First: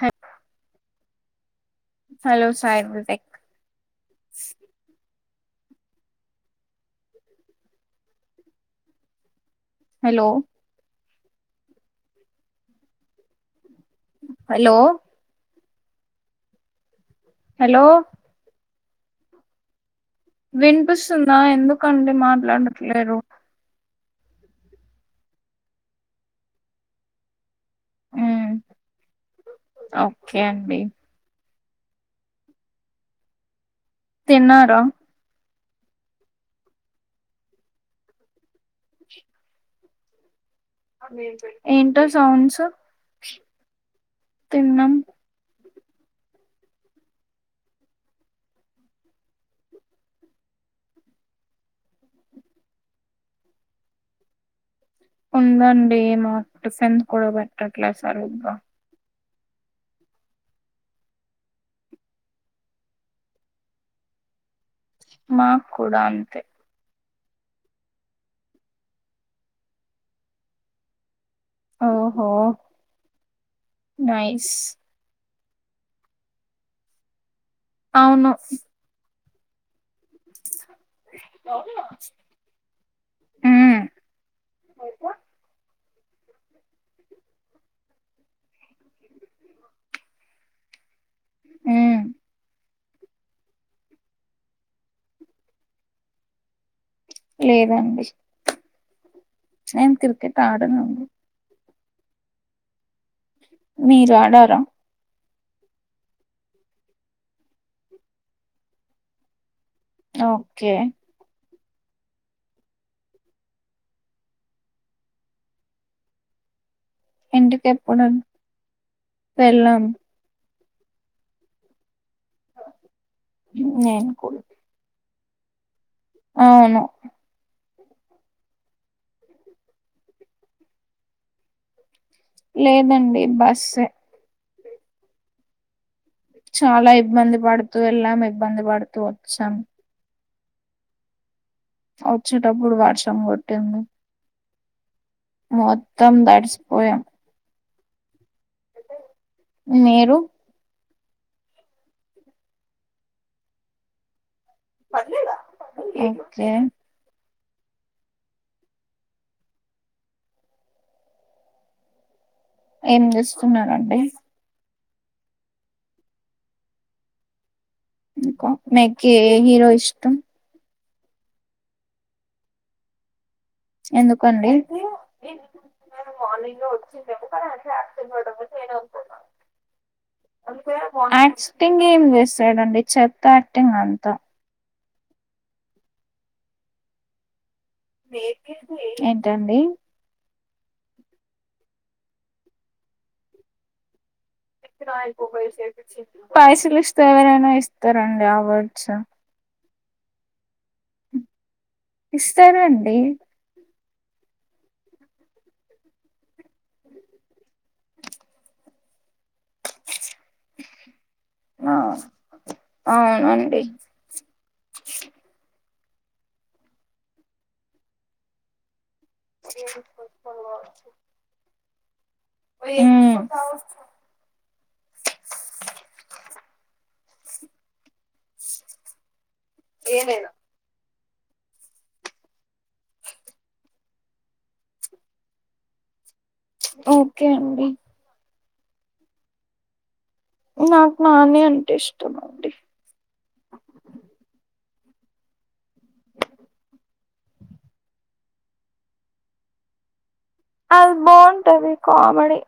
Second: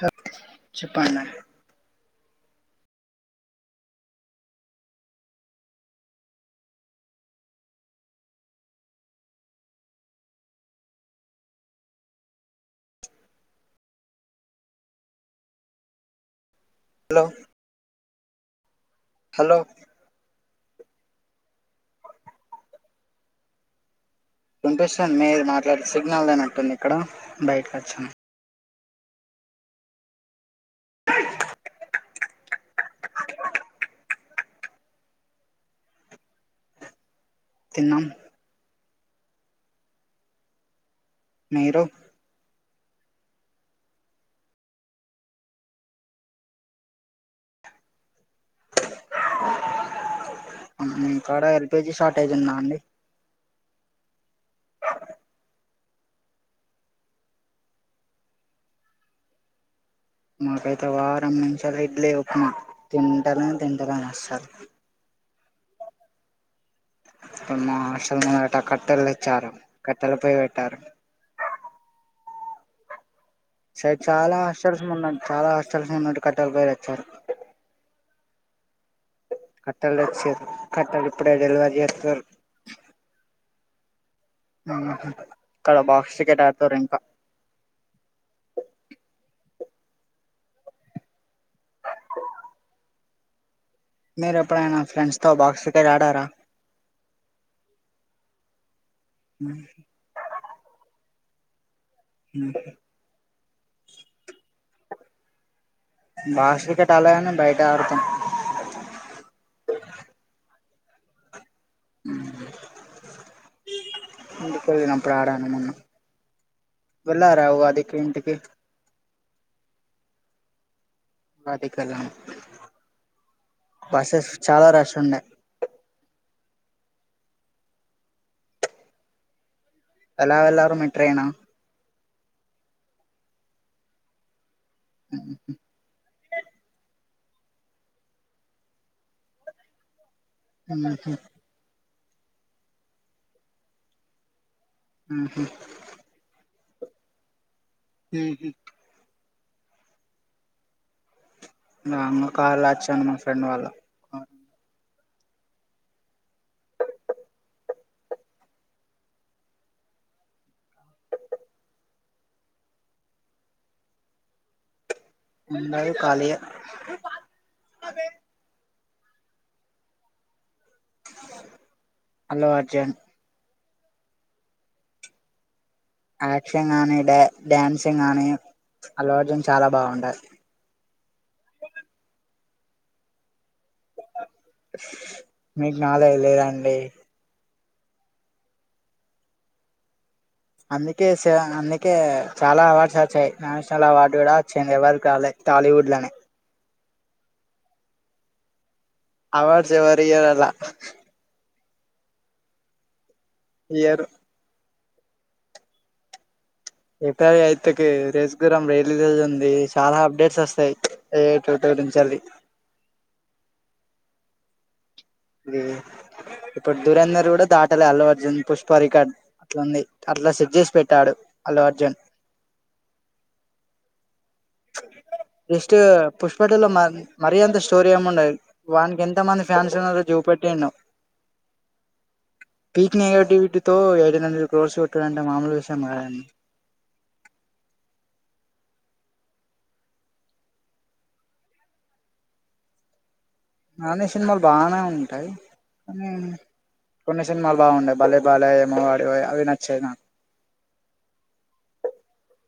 హ చెప్పండి hello Sairuddhik. Hello hello hello hello hello వినిపిస్తుందా, ఎందుకండి మాట్లాడట్లేరు. ఉంటే సార్ మీరు మాట్లాడే సిగ్నల్ లేనట్టుంది ఉంటుంది ఇక్కడ బయటకి వచ్చాను. మ్మ్ ఓకే అండి తిన్నార తిన్నాం మీరు ఎంటో సౌండ్సు ఉప్చ్ తిన్నం [unintelligible] మీకడా ఎల్పిజీ షార్టేజ్ ఉందా అండి. ఉందండి మాకు టిఫన్ కూడా పెట్టట్లే సరిగ్గా. మాకైతే వారం నుంచి అదే ఇడ్లి, ఉప్మా తింటానే తింటలేదు అస్సలు. మాకు కూడా అంతే ఇప్పుడు మా హాస్టల్ లో కట్టెలుతేచ్చారు కట్టెలపొయ్యి పెట్టారు. ఓహో సరే చాలా నైస్ ఆశ్చర్యం ఉందన్ చాలా హాస్టల్స్ నిన్న కట్టల పొయ్యి తెచ్చారు. అవును కట్టలు తెచ్చారు, కట్టలు ఇప్పుడే డెలివరీ చేస్తారు మ్మ్ అ బా క్రికెట్ ఆడతారు ఇంకా ఊ మీరు ఎప్పుడైనా ఫ్రెండ్స్ తో బాక్స్ క్రికెట్ ఆడారా. లేదండి నేను క్రికెట్ ఆడను హ మీరు ఆడారా బాక్స్ క్రికెట్ ఆడలేదు, గాని బయట ఆడుతాం. ఓకే - [unintelligible] అందుకోలేనప్పుడు ఆడాను మొన్న వెళ్ళారా ఉగాదికి ఇంటికి. వెళ్లామ్ ఉగాదికి కదా నేను బస్సెస్ కూడా చాలా రష్ ఉన్నాయి. అవును ఎలా వెళ్లారు మీరు ట్రైయిను లేదండి బస్సే. ఆ చాలా ఇబ్బంది పడుతూ వెళ్ళాం, ఇబ్బంది పడుతూ వచ్చాం. హు హు వచ్చేటప్పుడు వర్షం కొట్టింది. ఉహు మొత్తం తడిసి పోయా హు హు మీరు నమ్మా కార్ లో వచ్చాను మా ఫ్రెండ్ వాళ్ళ ఏమీ అయింది ఏం చేస్తున్నారండి ఉన్నాయ్ ఖాళీయే మీకి ఏ హీరో ఇష్టం అల్లు అర్జున్ ఎందుకండి యాక్షన్ గానీ డా డాన్సింగ్ గానీ అల్లు అర్జున్ చాలా బాగుంటది యాక్టింగ్ ఎ ఇన్వెస్ట్ లేదండి చెత్త యాక్టింగ్ అంతా. మీకు నాలెడ్జ్ లేదా అండి. ఏంటండి అందుకే అందుకే చాలా అవార్డ్స్ వచ్చాయి నేషనల్ అవార్డ్ పైసలు ఇస్ తేవరైనా ఇస్తారండి అవార్డ్స్ అవార్డ్స్ ఎవరి ఇయలా ఇస్తారండి ఇయర్ ఇక ఎయిత్ కి రేసుగుర్రం రిలీజ్ ఉంద్ అది చాలా అప్డేట్స్ వస్తాయి యూట్యూబ్ల ఆ నుంచి ఏ అవునండి ఇప్పుడు దురంధర్ కూడా దాటలే అల్లు అర్జున్ పుష్పరిక అట్లుంది అట్లా సెట్ చేసి పెట్టాడు అల్లు అర్జున్ ఉమ్ ఇస్ పుష్పటులో మ మరియంత స్టోరి ఏమి ఉండదు వానికి ఎంత మంది ఫ్యాన్స్ ఉన్నారో చూపెట్టిండు పీక్ నెగటివిటీతో ఎయిన్ హండెడ్ క్రోర్స్ కొట్టాడంటే మామూలు విషయ కాదండి. ఓకే అండి నాకు నాని అంటే ఇష్టం అండి నానీ సినిమాలు బానే ఉంటాయి కానీ కొన్ని సినిమాలు బాగుండేవ్ బలే బలే మగాదేవోయ్ అవి నచ్చాయి నాకు అది బాగుంటది కామెడి.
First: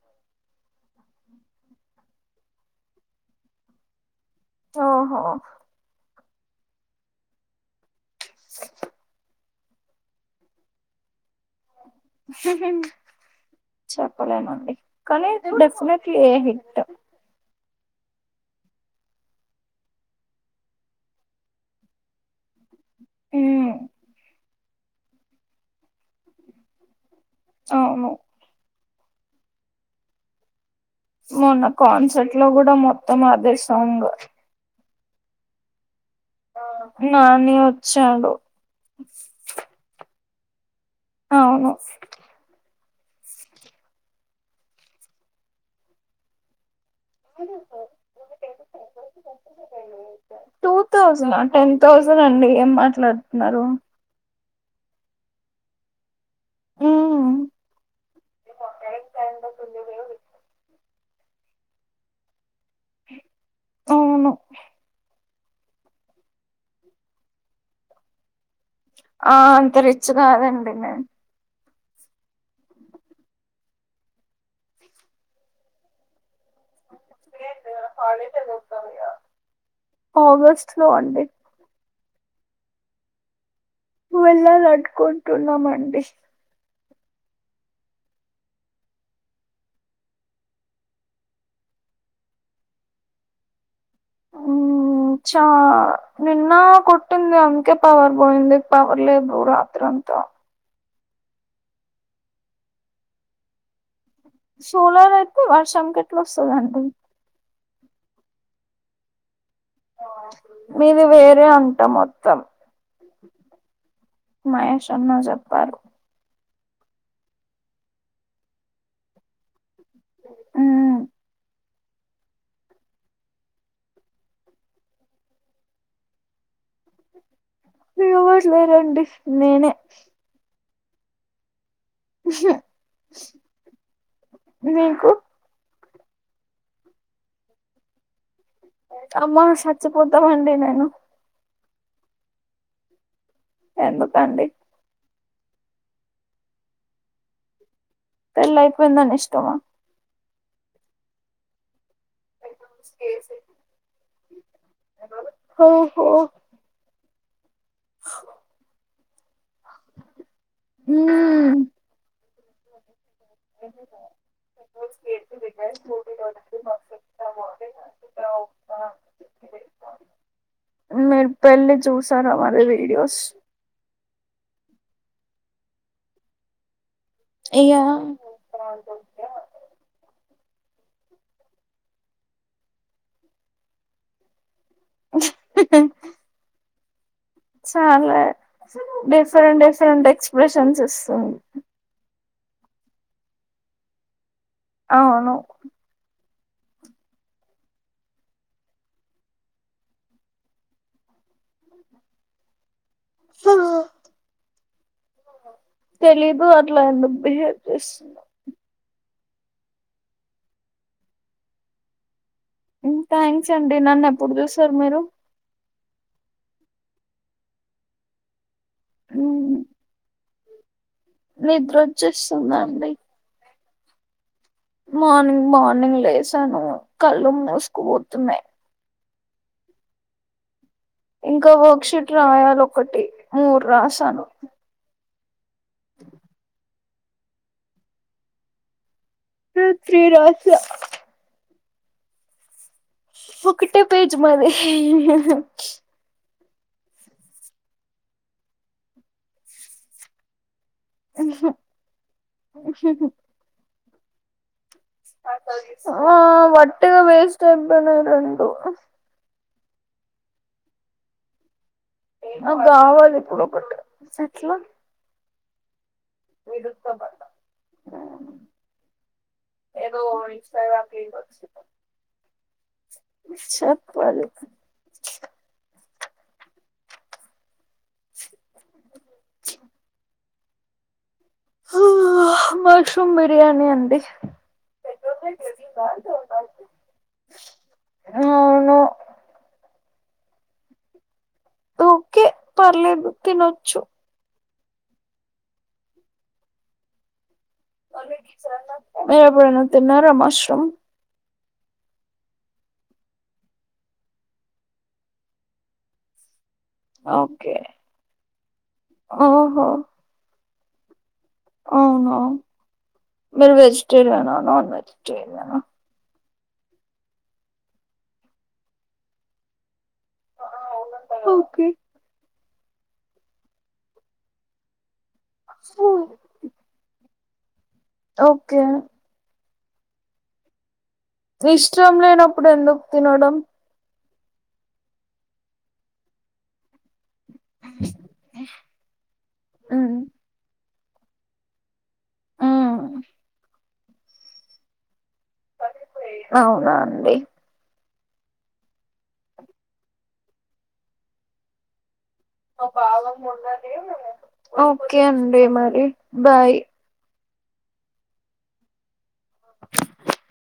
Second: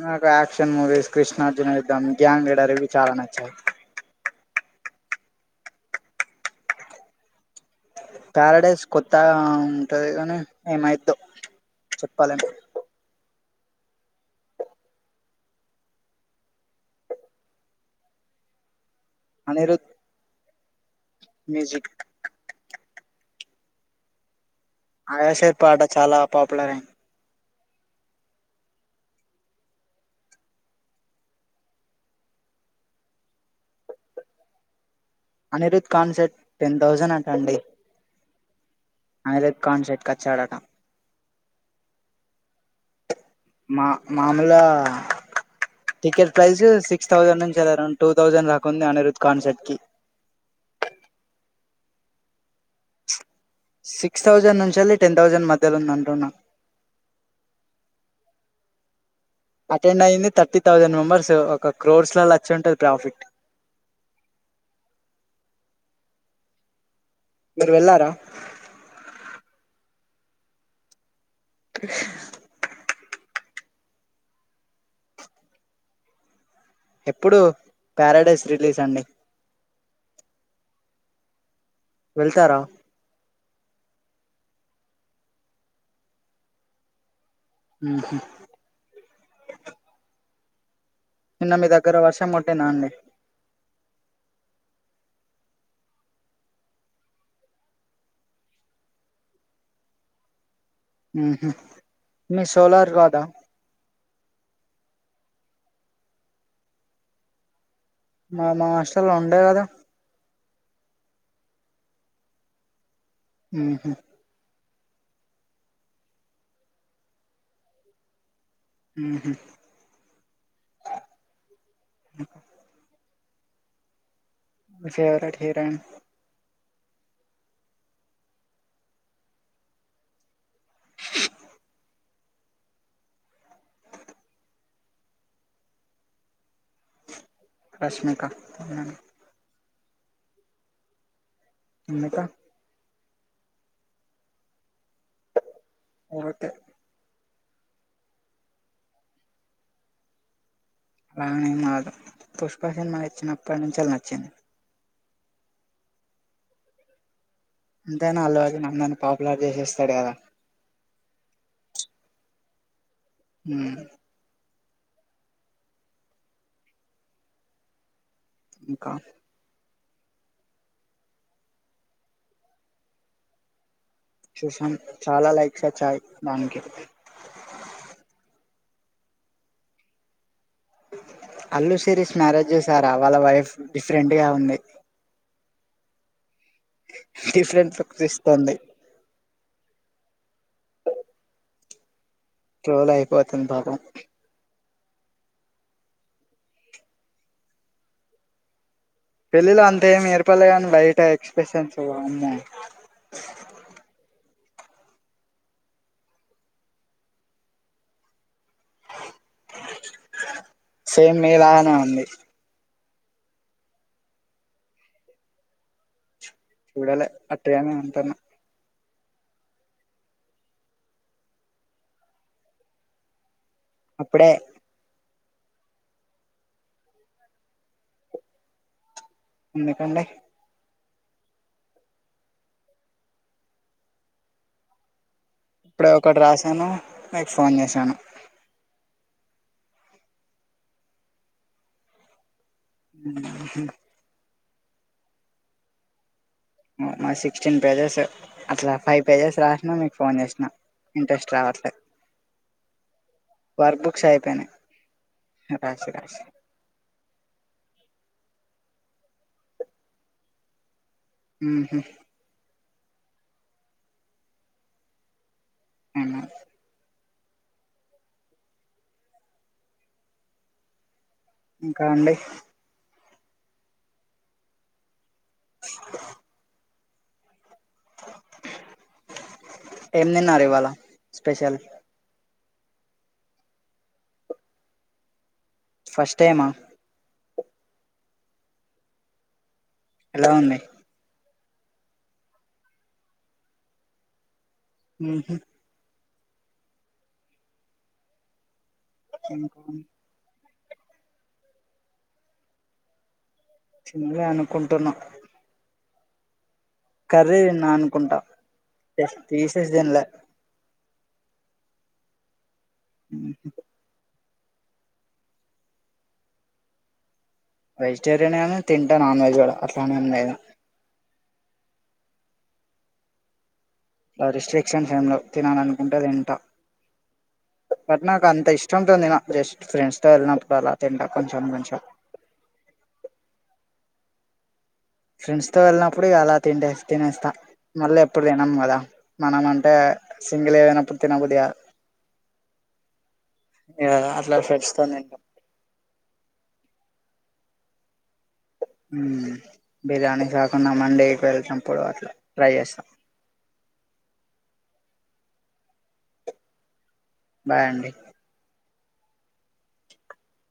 నాకు యాక్షన్ మూవీస్ కృష్ణార్జున ఇద్దాం గ్యాంగ్ లీడర్ ఇవి చాలా నచ్చాయి. ఓహో ప్యారాడైస్ కొత్తగా ఉంటది కాని ఏమైద్దో చెప్పలేం చెప్పలేమండి కానీ డెఫినెట్లీ ఏ హిటో అనిరుద్ మ్యూజిక్ ఉ ఆయాషర్ పాట చాలా పాపులర్ అయింది అవును మొన్న కాన్సర్ట్ లో కూడా మొత్తం అదే song Anirudh concert ten Nani వచ్చాడు అనేధర్ కన్సెట్ కచ్చాడట అవును మా మామూలుగా ticket price six thousand నుంచి అరౌండ్ టూ థౌజండ్ రాకుంది అనిరుద్ కాన్సెట్ కి టూ థౌజండ్ టెన్ థౌసండ్ అండి ఎం మాట్లాడుతున్నారు చలి టెన్ థౌజండ్ మధ్యలో ఉంది అంటున్న హ్మ్ [unintelligible] పర్సు ఒక క్రోర్స్ లా లచ్చుంటది ప్రాఫిట్ అవును మీరు వెళ్ళారా ఆ అంత రిచ్ కాదండి నేను [inaudible] ఎప్పుడు ప్యారాడైస్ రిలీజ్ అండి ఆగస్ట్ లో అండి వెళ్తారా వెళ్లాలనుకుంటున్నామండి. ఉహు నిన్న మీ దగ్గర వర్షం కొట్టిందా అండి చా నిన్న కొట్టింది అందుకే పవర్ పోయింది పవర్ లేదు రాత్ర అంతా ఉహు మీ సోలారు కాదా సోలార్ అయితే వర్షంక ఎట్లా వస్తదండి మా మా హస్టల్లో ఉండే కదా మీది వేరే అంటా మొత్తం ఉహు మహేష్ అన్న చెప్పారు ఉహు ఉం [inaudible] ఫేవరెట్ హీరోయిన్ ఎవరూ లేరండి నేనే [inaudible] [inaudible] మీకు రష్మిక అవునా అమసా పోతామండి నేను ఇంకా ఎందుకండి [unintelligible] పెళ్లయిపోయిందన ఇష్టమా [unintelligible] పుష్ప సినిమా తెచ్చినప్పటించెల్లి నచ్చింది ఓహో అంతేనా అల్లు అర్జున్ అన్నని పాపులర్ వేసేస్తాడు గదా మ్మ్. హ్మ్ [unintelligible] ఇంకా మీరు పెళ్ళి చూసార వాళ్ళ వీడియోస్ చూసాను చాలా లైక్స్ వచ్చాయి దానికి ఇగ అల్లు శిరీస్ మ్యారేజ్ చూసారా వాళ్ళ వైఫ్ డిఫరెంట్ గా ఉంది డిఫరెంట్ లుక్స్ సరే ఇస్తుంది డిఫరెంట్ డిఫరెంట్ ఎక్స్ ప్రెషన్స్ ఇస్తుంది ట్రోల్ అయిపోతుంది పాపం అవును పెళ్ళిలో అంత ఏం ఏర్పల్లే కానీ బయట ఎక్స్ప్రెషన్స్ వామ్మో ఫా తెలీదు అట్ల ఎందుకు బిహేవ్ చేస్తుందో సేమ్ మీలాగనే ఉంది ఉమ్ థ్యాంక్స్ అండి నన్ను ఎప్పుడు చూసారు మీరు చూడలే అట్టిగానే అంటన్న అన్ నిద్రోచ్చేస్తుందండి అప్పుడే మార్నింగ్ మార్నింగ్ లేసాను కళ్ళు మూసుకుపోతున్నాయి ఎందుకండి ఇంకో వర్క్ షూట్ రాయాలి ఒకటి మూరు రాసాను ఇప్పుడే ఒకటి రాసాను మీకు ఫోన్ చేసాను నేన్ త్రీ రాసా ఒకటే పేజ్ మాది మాది సిక్స్టీన్ పేజెస్ అట్లా ఫైవ్ పేజెస్ రాసిన మీకు ఫోన్ చేసినా ఇంట్రెస్ట్ రావట్లే వర్బ్ క్షాయిపోయినయ్ ఆ వట్టిగా వేస్ట్ అయిపోయినయ్ రేండు మ్ నాకు కావాలి ఇప్పుడు ఒకటి ఎట్లా విడుస్తాబా ఏదో ఇంస్టాగ్రామ్ [unintelligible] ఇంకా అండి చెప్పాలి [inaudible] [unintelligible] ఏం తిన్నారు వల స్పెషల్ మష్రూమ్ బిర్యానీ అండి ఫస్ట్ టైం ఆహ్ అ అవును ఎలా ఉంది ఓకే పర్లేదు తినొచ్చు హ్మ్ హు [unintelligible] మీరు ఎప్పుడైనా తిన్నారా మష్ చిన్నగా అనుకుంటున్నా కర్రీ ఓకే తిన్నానుకుంటా [unintelligible] పీసెస్ ఓహో తీసేసి తినలే అవునా మీరు వెజిటేరియనా నాన్ వెజిటేరియన వెజిటేరియనే గాని తింట నాన్ వెజ్ కుడా అట్ల పని ఏం లేదా ఓకే ఆ రిస్ట్రిక్షన్స్ ఏం లేవ్ తినాల అనుకుంటే తింటా బట్ నాక్ అంత ఓకే ఇష్టం తో తినా జస్ట్ ఫ్రెండ్స్ తో వెళ్లినప్పుడు అలా తింటా కొంచెం కొంచెం ఇష్టం లేనప్పుడు ఎందుకు తినడం ఫ్రెండ్స్ తో వెళ్ళినప్పుడు అలా తింటె తినేస్తా మళ్ళీ ఎప్పుడు తినం కదా మనం అంటే సింగిల్ ఏదైనా తినబుద్ధి కాదు ఆ ఆ అట్లా ఫ్రెండ్స్‌తోని తింటం అవునా అండి హ్మ్ బిర్యానీ కాకుండా మండీకి వెళ్లినప్పుడు అట్లా ట్రై చేస్తాం ఓకే అండి మరి బాయ్ బాయ్ అండి